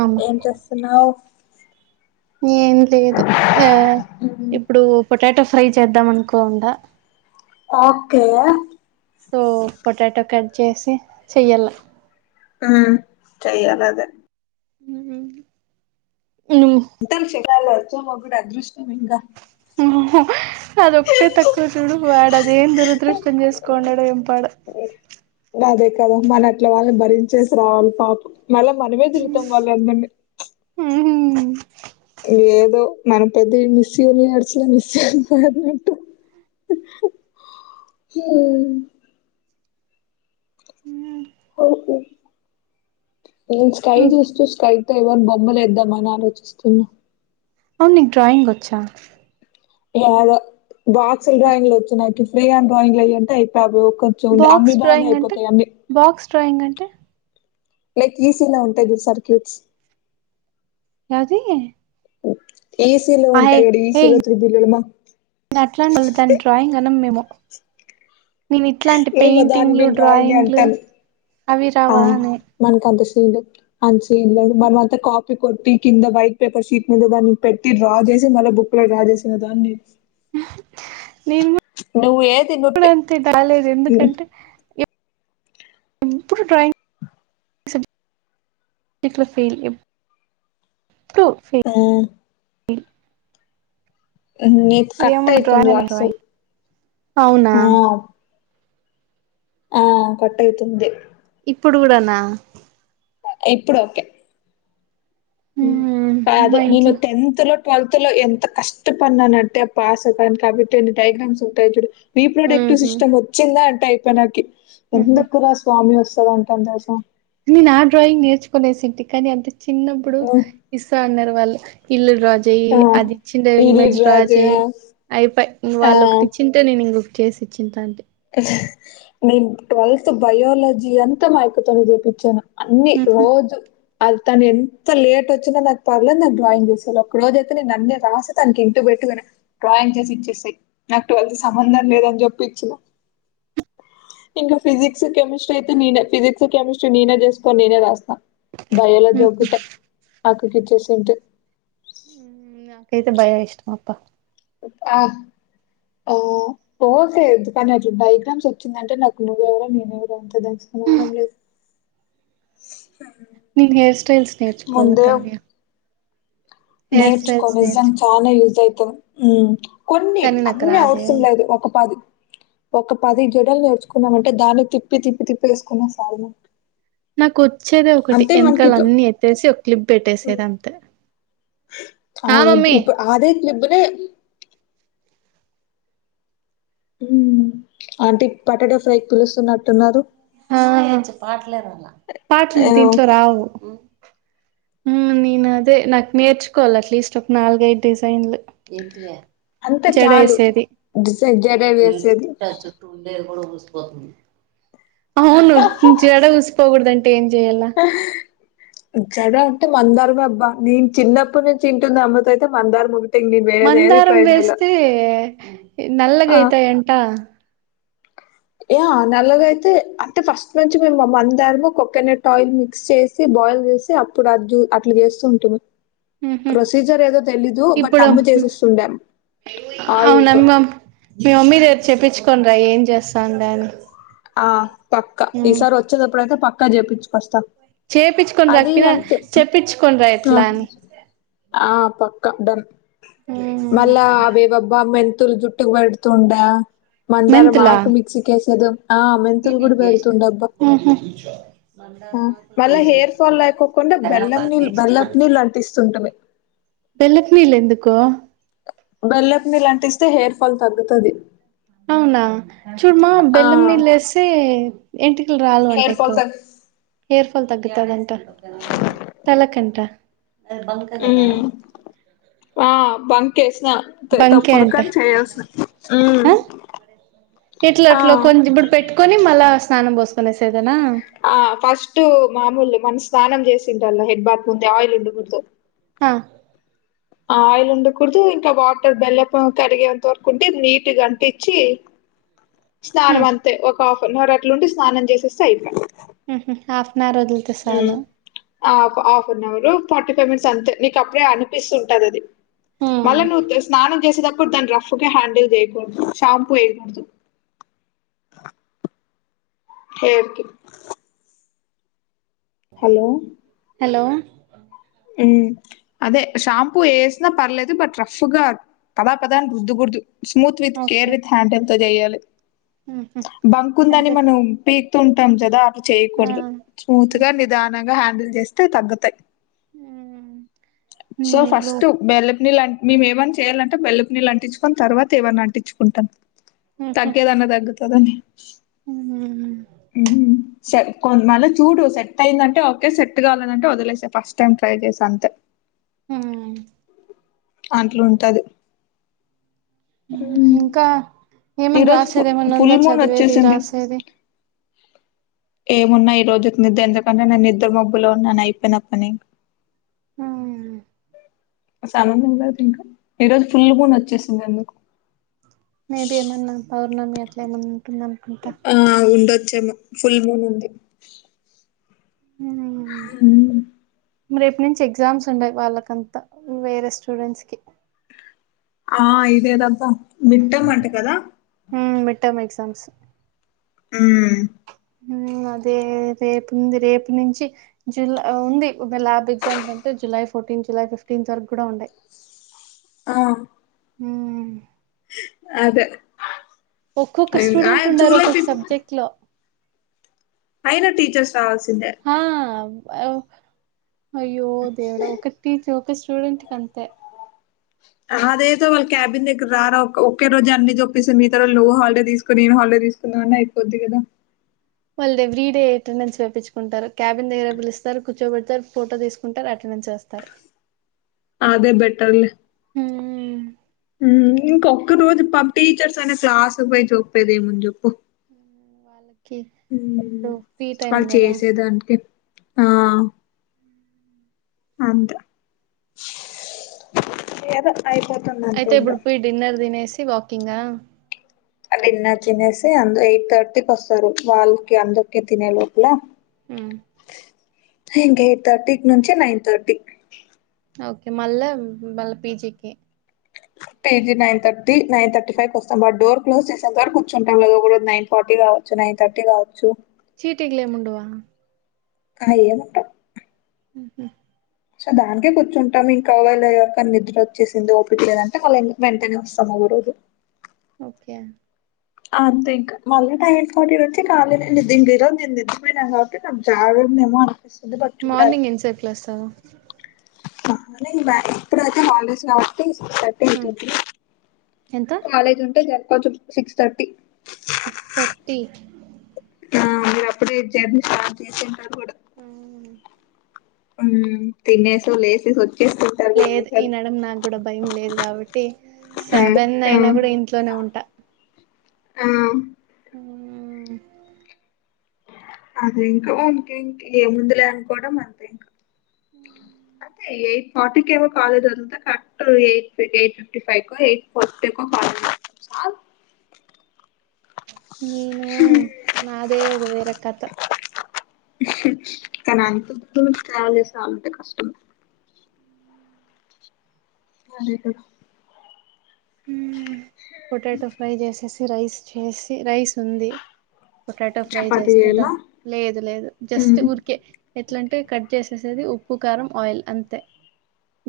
ఆమా ఏం చేస్తున్నావ్ ఏం లేదు ఆ ఇప్పుడు పొటాటో ఫ్రై చేద్దాం అనుకొండ ఒకే సో పొటాటో కట్ చేసి చెయ్యాల ఆ చెయాల అదెే హు కాదు వచ్చే మొగుడు అదృష్టం ఇంక ఆ ఆ అదొక్కటే తక్కువ చూడు వడఅదేం దురదృష్టం చేసుకున్నాడో ఏంపాడో అదే కద మన అట్ల వాళ్ళని భరించేసి రావాల పాపం మళ్ళా మనమే తిడుతాం వాళ్ళ అందరిని. ఏదో మనం పెద్ద మిస్ యూనివర్స్ మిస్ అయినట్టు. ఆహ్ ఆహ్ నేను స్కాయి ఇం చుస్తు స్కాయ్. తెలవని బొమ్మలేద్దాంమని ఆలోచిస్తున్నా. అవును నీకు డ్రాయింగ్ వచ్చా. ఆహ్ అదే ఏదో బాక్స్ డ్రాయింగ్లు వచ్చినకి ఫ్రీ హండ్ డ్రాయింగ్ లు ఎయ్యి అంటే అయిప బోకు. చుండే అమ్మి బాక్స్ బాగనే డ్రాయింగ్ అంటే అయిపోతాయి అమ్మి. బాక్స్ డ్రాయింగ్ అంటే. లైక్ ఈసీలా ఉంటాయి చూడు సర్క్యూట్స్. యాది. ఈసీలో ఉంటాయి చూడు ఈసీలో త్రీబుల్ వేయమా. న అట్లాంని మరి దాన్ని డ్రాయింగ్ అనం మేము. నేను ఇట్లాంటి మేము దాన్ని పెయింటింగ్లు నేను డ్రాయింగే డ్రాయింగ్లు అంటాను. అవి ఆ! రావా అనే. మనకంత సీన్ లేదు. అంత సీన్ లేదు మనం అంత కాపీ కొట్టి కింద వైట్ పేపర్షీట్ మీద దానిని పెట్. ట్టి డ్రా జేశి మళ్ళా బుక్ లో డ్రా జేశిన దాన్ని. అహ్ నేను నువ్వు ఏది నువ్వు టె కూడా అంతే దాలేద్ హ్మ్. ఎందుకంటే ఎప్ ఎప్పుడు డ్రాయింగ్ సం టిట్ల ఫెయిల్ ఎప్ డు ఫెయిల్. అవునా. ఆహ్ నేను కరెక్ట్ ఏమో గా డ్రాయింగ్ చెప్తున్నా అనే రాస్తావ్ డ్రాయింగ్ అవునా ఆహ్. ఆహ్ కట్ అయితుంది. ఇప్పుడు గూడానా. ఇప్పుడోకే. ఉమ్ మ్మ్ ఆహ్ అదే మా నేను ఇంట్లో టెన్త్ లో. ట్వెల్త్ లో ఎంత కష్టపడినానట్టే పాస్ అవ్వడానికి కాబట్టి ఎన్ని డైగ్రామ్స్ ఉంటాయి జూడు. మ్మ్ రీప్రొటెక్టివ్ సిస్టమ్ వొచ్చిందా అంటే అయిపోయి నాకి మ్మ్ ఎందుకు రా స్వామి వస్తుంద అంట అంత తెలుస. నేనా డ్రాయింగ్ నేర్చుకునేసింటి కానీ అంత చిన్నప్పుడు. హ్మ్. ఇస్తా అన్నారు వాళ్ళు ఇల్లు డ్రాజు. తేయ్ ఆ! అదిచ్చిందే ఈల్లు ఇమేజ్ డ్రా జేయ చెయి అయిపయ్ ఇంగ్ ఆ! ఇల్లు వాల్లోకటి రాజు ఇచ్చిన్. తే నేను బుక్ చేసి ఇచ్చిన్టాంటి. నేను ట్వెల్త్ బయాలజీ అంతా మా అక్క తోనే చేపించాను. అన్ని రోజు. అది తను ఎంత లేట్ ఒచ్చినా నాకు పర్లేదు నాకు డ్రాయింగ్ చేసియాలి ఒక రోజ అయితే నేను అన్ని రాసి తనకి ఇంటి బెట్టుకుని. డ్రాయింగ్ చేసి ఇచ్చేసేయ్ నాకు ఎటువంటి సంబంధం లేదని జెప్పిచ్చిన. ఇంకా ఫిజిక్స్ కెమిస్ట్రీ అయితే నేనే ఫిజిక్స్ కెమిస్ట్రీ నేనే జేసుకోని నేనే రాస్తా. బయాలజీ ఒకటే అక్కకిచ్చేసుంటి. ఉమ్ నాకైతే భలే ఇష్టమబ్బా. ఆహ్ ఓహో ఓకే కానీ అట్లా డైగ్రామ్స్ ఒచ్చిందంటే నాకు నువ్వెవరో నేను ఎవరో అంతే దానికి సంబంధం లేదు. నేను హేర్ స్టైల్స్ నేర్చుకోవాలి ముందే కావ్య. హెయిర్ నేర్చుకో స్టైల్స్ విజన్ట్. నేర్చుకోవాలి బానే యూజ్ అయితది ఉమ్ కొన్ని కానీ నాకు అన్ని రాదే అవసరం లేదు ఒక పది. ఒక పది జడలు నేర్చుకున్నామంటే దాన్ని తిప్పి తిప్పి తిప్పి ఏసుకున్న సాల్నా. నాకొచ్చేదె ఒకటి ఎనకాల మనకిట్లా అన్ని ఎత్తేసి ఒక్ క్లిప్ పెట్టేసేది అంతే ఆ ఓకే మమ్మీ ఇప్పు అదే క్లిబ్బులే ఆంటీ పటాటా ఫ్రై పిలుస్తున్నట్టున్నారు ఆ పాట్లు ఆహ్, దీంట్లో రావు ఉన్ అదే నాక్ నేర్చుకోల్ల అట్లీస్ట్ ఒక నాలుగైదు డిజైన్లు అంతే జడ చాలు. యేసేది డిజై జడ వేసేది. అవును జడ ఊసిపోకోడదం ఏం జేయల్ల జడ అంటే మందారమే అబ్బా నేన్ చిన్నప్పుడు నుంచి ఇంటున్న అమ్మతో అయితే మందార మో మందారం వేస్తే ఇ ఆ! నల్లగాయితయాంట యా నల్లగయితే అంటే ఫస్ట్ నుంచి మేము మందారము కోకోనట్ ఆయిల్ మిక్స్ చేస్ సి బాయిల్ చేసి అప్పుడ ఆ జు అట్లా చేస్తుంటిమి ఉహు ప్రొసీజర్ ఏదో తెలీదు బట్ ఇప్పుడు అమ్ము చేసిస్తుండే ఆయిల్తో అవునమ్మ మీ అమ్మీ రేప్ చెప్పిచుకొనిరా ఏం చేస్తాందని ఆ పక్కా ఈసారొచ్చేటప్పుడైతే పక్కా జెపిచ్చుకోస్తా చెపిచ్చుకొని రాక్ పినా చెప్పిచ్చుకొనిరా ఆ! ఎట్లా అని ఆ పక్కా డన్ మ్మ్ మళ్ళా అవి వే బ్బా మెంతుల్ జుట్టుక్ బడ్ కుండా మెంతులా మందారమాకు మిక్సి కేసేదో ఆ మెంతులు గూడ్ బెడుతుండబ్బా ఊహూ అ మళ్ళా హెయిర్ ఫాల్ లేకొ కుండా బెల్లం నీళ్లు బెల్లపు నీళ్ళు అంటిస్తు ఉంటది బెల్లపు నీళ్ళు ఎందుకో బెల్లపు నీళ్ళు అంటిస్తే హెయిర్ ఫాల్ తగ్గుతది అవునా చూడుమా ఆ బెల్లం నీళ్ళు ఎస్తే ఎంట్రీకులు రాలవంట హెయిర్ ఫాల్ ఎక్కువ తగ్ హెయిర్ ఫాల్ తగ్గుతాదంట తలకంట ఉమ్ ఆ బంకేష్నా త బంకే తప్పుదు అంట కాని చేయాల్సి ఉమ్ ఆ ఇట్లా ఆ అట్లా కొంచెం ఇప్పుడు పెట్టుకొని మళ్ళా స్నానం పోసుకునే ఏసెదేనా ఆ ఫస్ట్ మామూలు మన స్నానం చేసింటల్లే హెడ్ బాత్ ముందే ఆయిల్ ఉండకూడదు ఆ ఆయిల్ ఉండకూడదు ఇంకా వాటర్ బెల్లం కరిగేంత వరకు ఉంటే నీట్ ఇగ అంటిచ్చి మ్మ్ స్నానం అంతే ఒక కొన్నరుట్లు ఉండి స్నానం చేసేస్తే అయిపాయే హా హా హాఫ్ ఆన్ అవర్ వదిలి హు half half an hour forty five minutes అంతే నీకు అప్పుడే అనిపిస్తు ఉంటది అది మ్మ్ మళ్ళ నువ్వు స్నానం చేసేటప్పుడు దాన్ని రఫ్గా హ్యాండిల్ చేయకూడదు షాంపూ ఏయకూడదు హెయిర్ కి హలో హలో ఉమ్ అదే షాంపూ ఏసినా పర్లేదు బట్ రఫ్గా కదా పదా రుద్ద కూడదు smooth with care okay with handle తో చేయాలి ఊహూ బంక్ ఉందని అయితే మనం పీకుతూ ఉంటాం కదా అట్లా ఆ చేయకూడదు స్మూత్ గా నిదానంగా హ్యాండిల్ చేస్తే తగ్గుతయి సో నేను ఇప్పుడు ఫస్ట్ బెల్లపు నీళ్లు మేము ఏమన్నా చేయాలంటే బెల్లపు నీళ్ళు అంటించుకొని తర్వాత ఏమన్న అంటించుకుంటాం తగ్గేదన్న తగ్గు కాదనే ఉమ్ చే మళ్ళీ చూడు సెట్ అయిందంటే ఓకే సెట్ కాలేదంటే వదిలేసేయి ఫస్ట్ టైం ట్రై చేస అంతే హ అట్లుంటది హ్మ్. ఇంకా ఏమన్నా ఈరోజు ఫు రాసేది ఏమన్నా ఫుల్ ఉందా మూన్ చదివేది వచ్చేసింది. రాసేది ఏమున్నా ఈ రోజుకి నిద్ద ఎందుకంటే నేను నిద్ర మబ్బులో ఉన్నాను అయిపోయిన పని సన్ కూడా లేదు ఇంకా ఈ రోజు ఫుల్ మూన్ వచ్చేసింది ఎందుకు మేబి ఏమన్నా పౌర్ణమి అట్లా ఏమన్నా ఉంటుంది అనుకుంటా ఆ ఉండొచ్చేమో ఫుల్ మూన్ ఉంది ఉ హ రేపుటి నుంచి ఎగ్జామ్స్ ఉండయి వాళ్ళకంతా వేరే స్టూడెంట్స్ కి ఆ ఇదేదంతా మిడ్ టర్మ్ అంట కదా మిడ్ టర్మ్ ఎగ్జామ్స్ ఆ అదే రేపుంది రేపు నుంచి జులై ఉంది ల్యాబ్ ఎగ్జామ్స్ అంటే జులై ఫోర్టీన్త్ జూలై ఫిఫ్టీన్త్ వరకు కూడా ఉంటాయి ఆ ఉమ్ అదే ఒక్కొక్క ఇంగ ఆ స్టూడెంట్ ఉండరు జూలై ఒక్కొక్క ఫిఫ్త్ సబ్జెక్ట్ లో అయినా టీచర్స్ రావాల్సిందే ఆ అయ్యో దేవుడా ఒక టీచర్ ఒక స్టూడెంట్ కి అంతే అదేదో వాళ్ళ క్యాబిన్ దగ్గర రారా ఒకే రోజు అన్ని చెప్పేస్తా మిగతా రోజులు నువ్వు హాలిడే తీసుకో నేను హాలిడే తీసుకో నాన్న అయిపోద్ది కదా వాళ్ళు ఎవ్రీడే అటెండెన్స్ వెప్పించుకుంటారు క్యాబిన్ దగ్గర పిలుస్తారు కూర్చోబడతారు ఫోటో తీసు కొంటరు అటెండెన్స్ వేస్తరు అదే బెటర్ లే హ ఇంకొక్క రోజు టీచర్స్ అనే క్లాస్కు పోయి చూప్పేది ఏముంది చెప్పు ఉమ్ వాళ్ళ ఉమ్ వాళ్ళు కదా చేసేదానికి ఆ అంతే ఏదో అయిపోతుంది అంతే అయితే ఇంకా ఇప్పుడు పోయి డిన్నర్ తినేసి వాకింగ్ ఆ డిన్నర్ తినేసి అందు ఎయిట్ థర్టీకి వస్తారు వాళ్ళకి అందకే తినే లోపల ఆ ఇంక ఎయిట్థర్టీకి నుంచి నైన్ తర్టీ ఓకే మళ్ళా మళ్ళ పిజికి PG nine thirty nine thirty five వస్తాం వాడు డోర్ క్లోజ్ చేసేంత వరకు కూర్చుంటాం లేదో కూడా నైన్ ఫార్టీ కావ చ్చు నైన్ థర్టీ కావచ్చు చీటింగ్ లేము ఉండవా ఏమ్ ఉంటాయి ఉహు సో దాకే కూర్చుంటాం ఇంకావేళ ఎవరికనా నిద్ర వచ్చేసింది ఓపిటీ లేద అంటే వాళ్ళ వెంటనే వస్తాం ఒకఓ రోజు ఒకే అంతే ఇంకా మళ్ళీ టైం ఫట వచ్చి ఖాీ న దంనికిలో నేను నింపోయిను కాబట్టి నాకు జాగందేమో చూడ [unintelligible] [unintelligible] [unintelligible] ఎయి థర్టీ ఎంత కాలేజ్ ఉంటే జరుకోవచ్చు సిక్స్ థర్టీ సిక్స్ థర్టీ ఆ మీరు అప్పుడే జర్నీ స్టార్ట్ చేసింటారు కూడ హ తినేసు లేసిస్ వచ్చే [unintelligible] లేదు ఈనడం నాకు కూడ భయం లేదు కాబట్టి సెవెన్ అయినా ఉమ్, కూడా ఇంట్లోనే ఉంటా ఆ ఆ అదే ఇంకా ఇంక ఇంక ఏముందులే అనుకోవడం అంతే ఇంకా ఉ అదతే ఎయిట్ ఫార్టీకి కాలేజ్ అదంతా correct eight eight fifty five eight forty college స నేను నా దేవుడు వేరే కథ కానీ అంత ట్రావెల్ [unintelligible] కష్టం అ పొటాటో ఫ్రై చేసేసి రైస్ చేసి రైస్ ఉంది పొటాటో ఫ్రై చపాతి చేస్తేద చేయాలా లేదు లేదు జస్ట్ హ్మ్ ఉఊరికే ఎట్లంటే కట్ చేసేసేది ఉప్పు కారం ఆయిల్ అంతే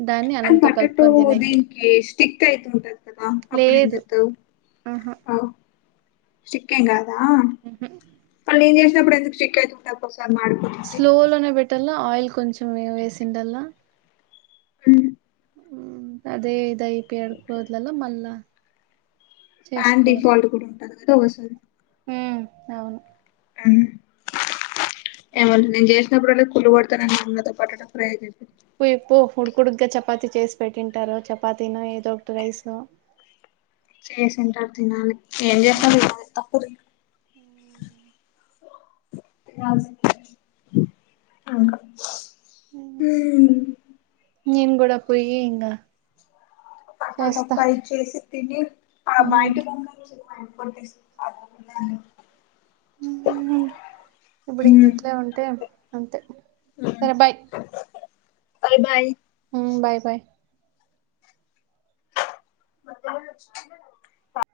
దాన్ని అ అనంతో మటాటో కలుపుకొని తినేకి దీినకి స్టిక్ అయితు ఉంటయి కదా అప్పుడు ఏం లేదు చేస్తావ్ ఆహా ఆ స్టిక్ అయినాద ఉహు చేసినప్పుడు ఎందుకు [unintelligible] స్లో లోనే పెట్టల్ల ఆయిల్ కొంచెం వేసిండల్ల ఫ అదే [unintelligible] ప్యాన్ డిఫాల్ట్ కూడా ఉంటది కదా ఒకసారి హు అవును [unintelligible] ప్పుడు కులు పడతా అన్నద పటా ఫ్రై చేస ఇప్పు ఇప్పు ఉడుకుడుగగా చపాతి చేసి పెట్టింటారు చపాతను ఏదో ఒకటి రైసో చేసింటారు తినాలి ఏంచేస్తాది [unintelligible] హు నను కూడ పోయి ఇంగ చేస్తా [unintelligible] అ ఇప్పుడు ఇంక ఇట్లే ఉంటే అంతే. అంతే హ్మ్. సరే బాయ్ [unintelligible] బాయ్ హ్మ్ బై బాయ్ మ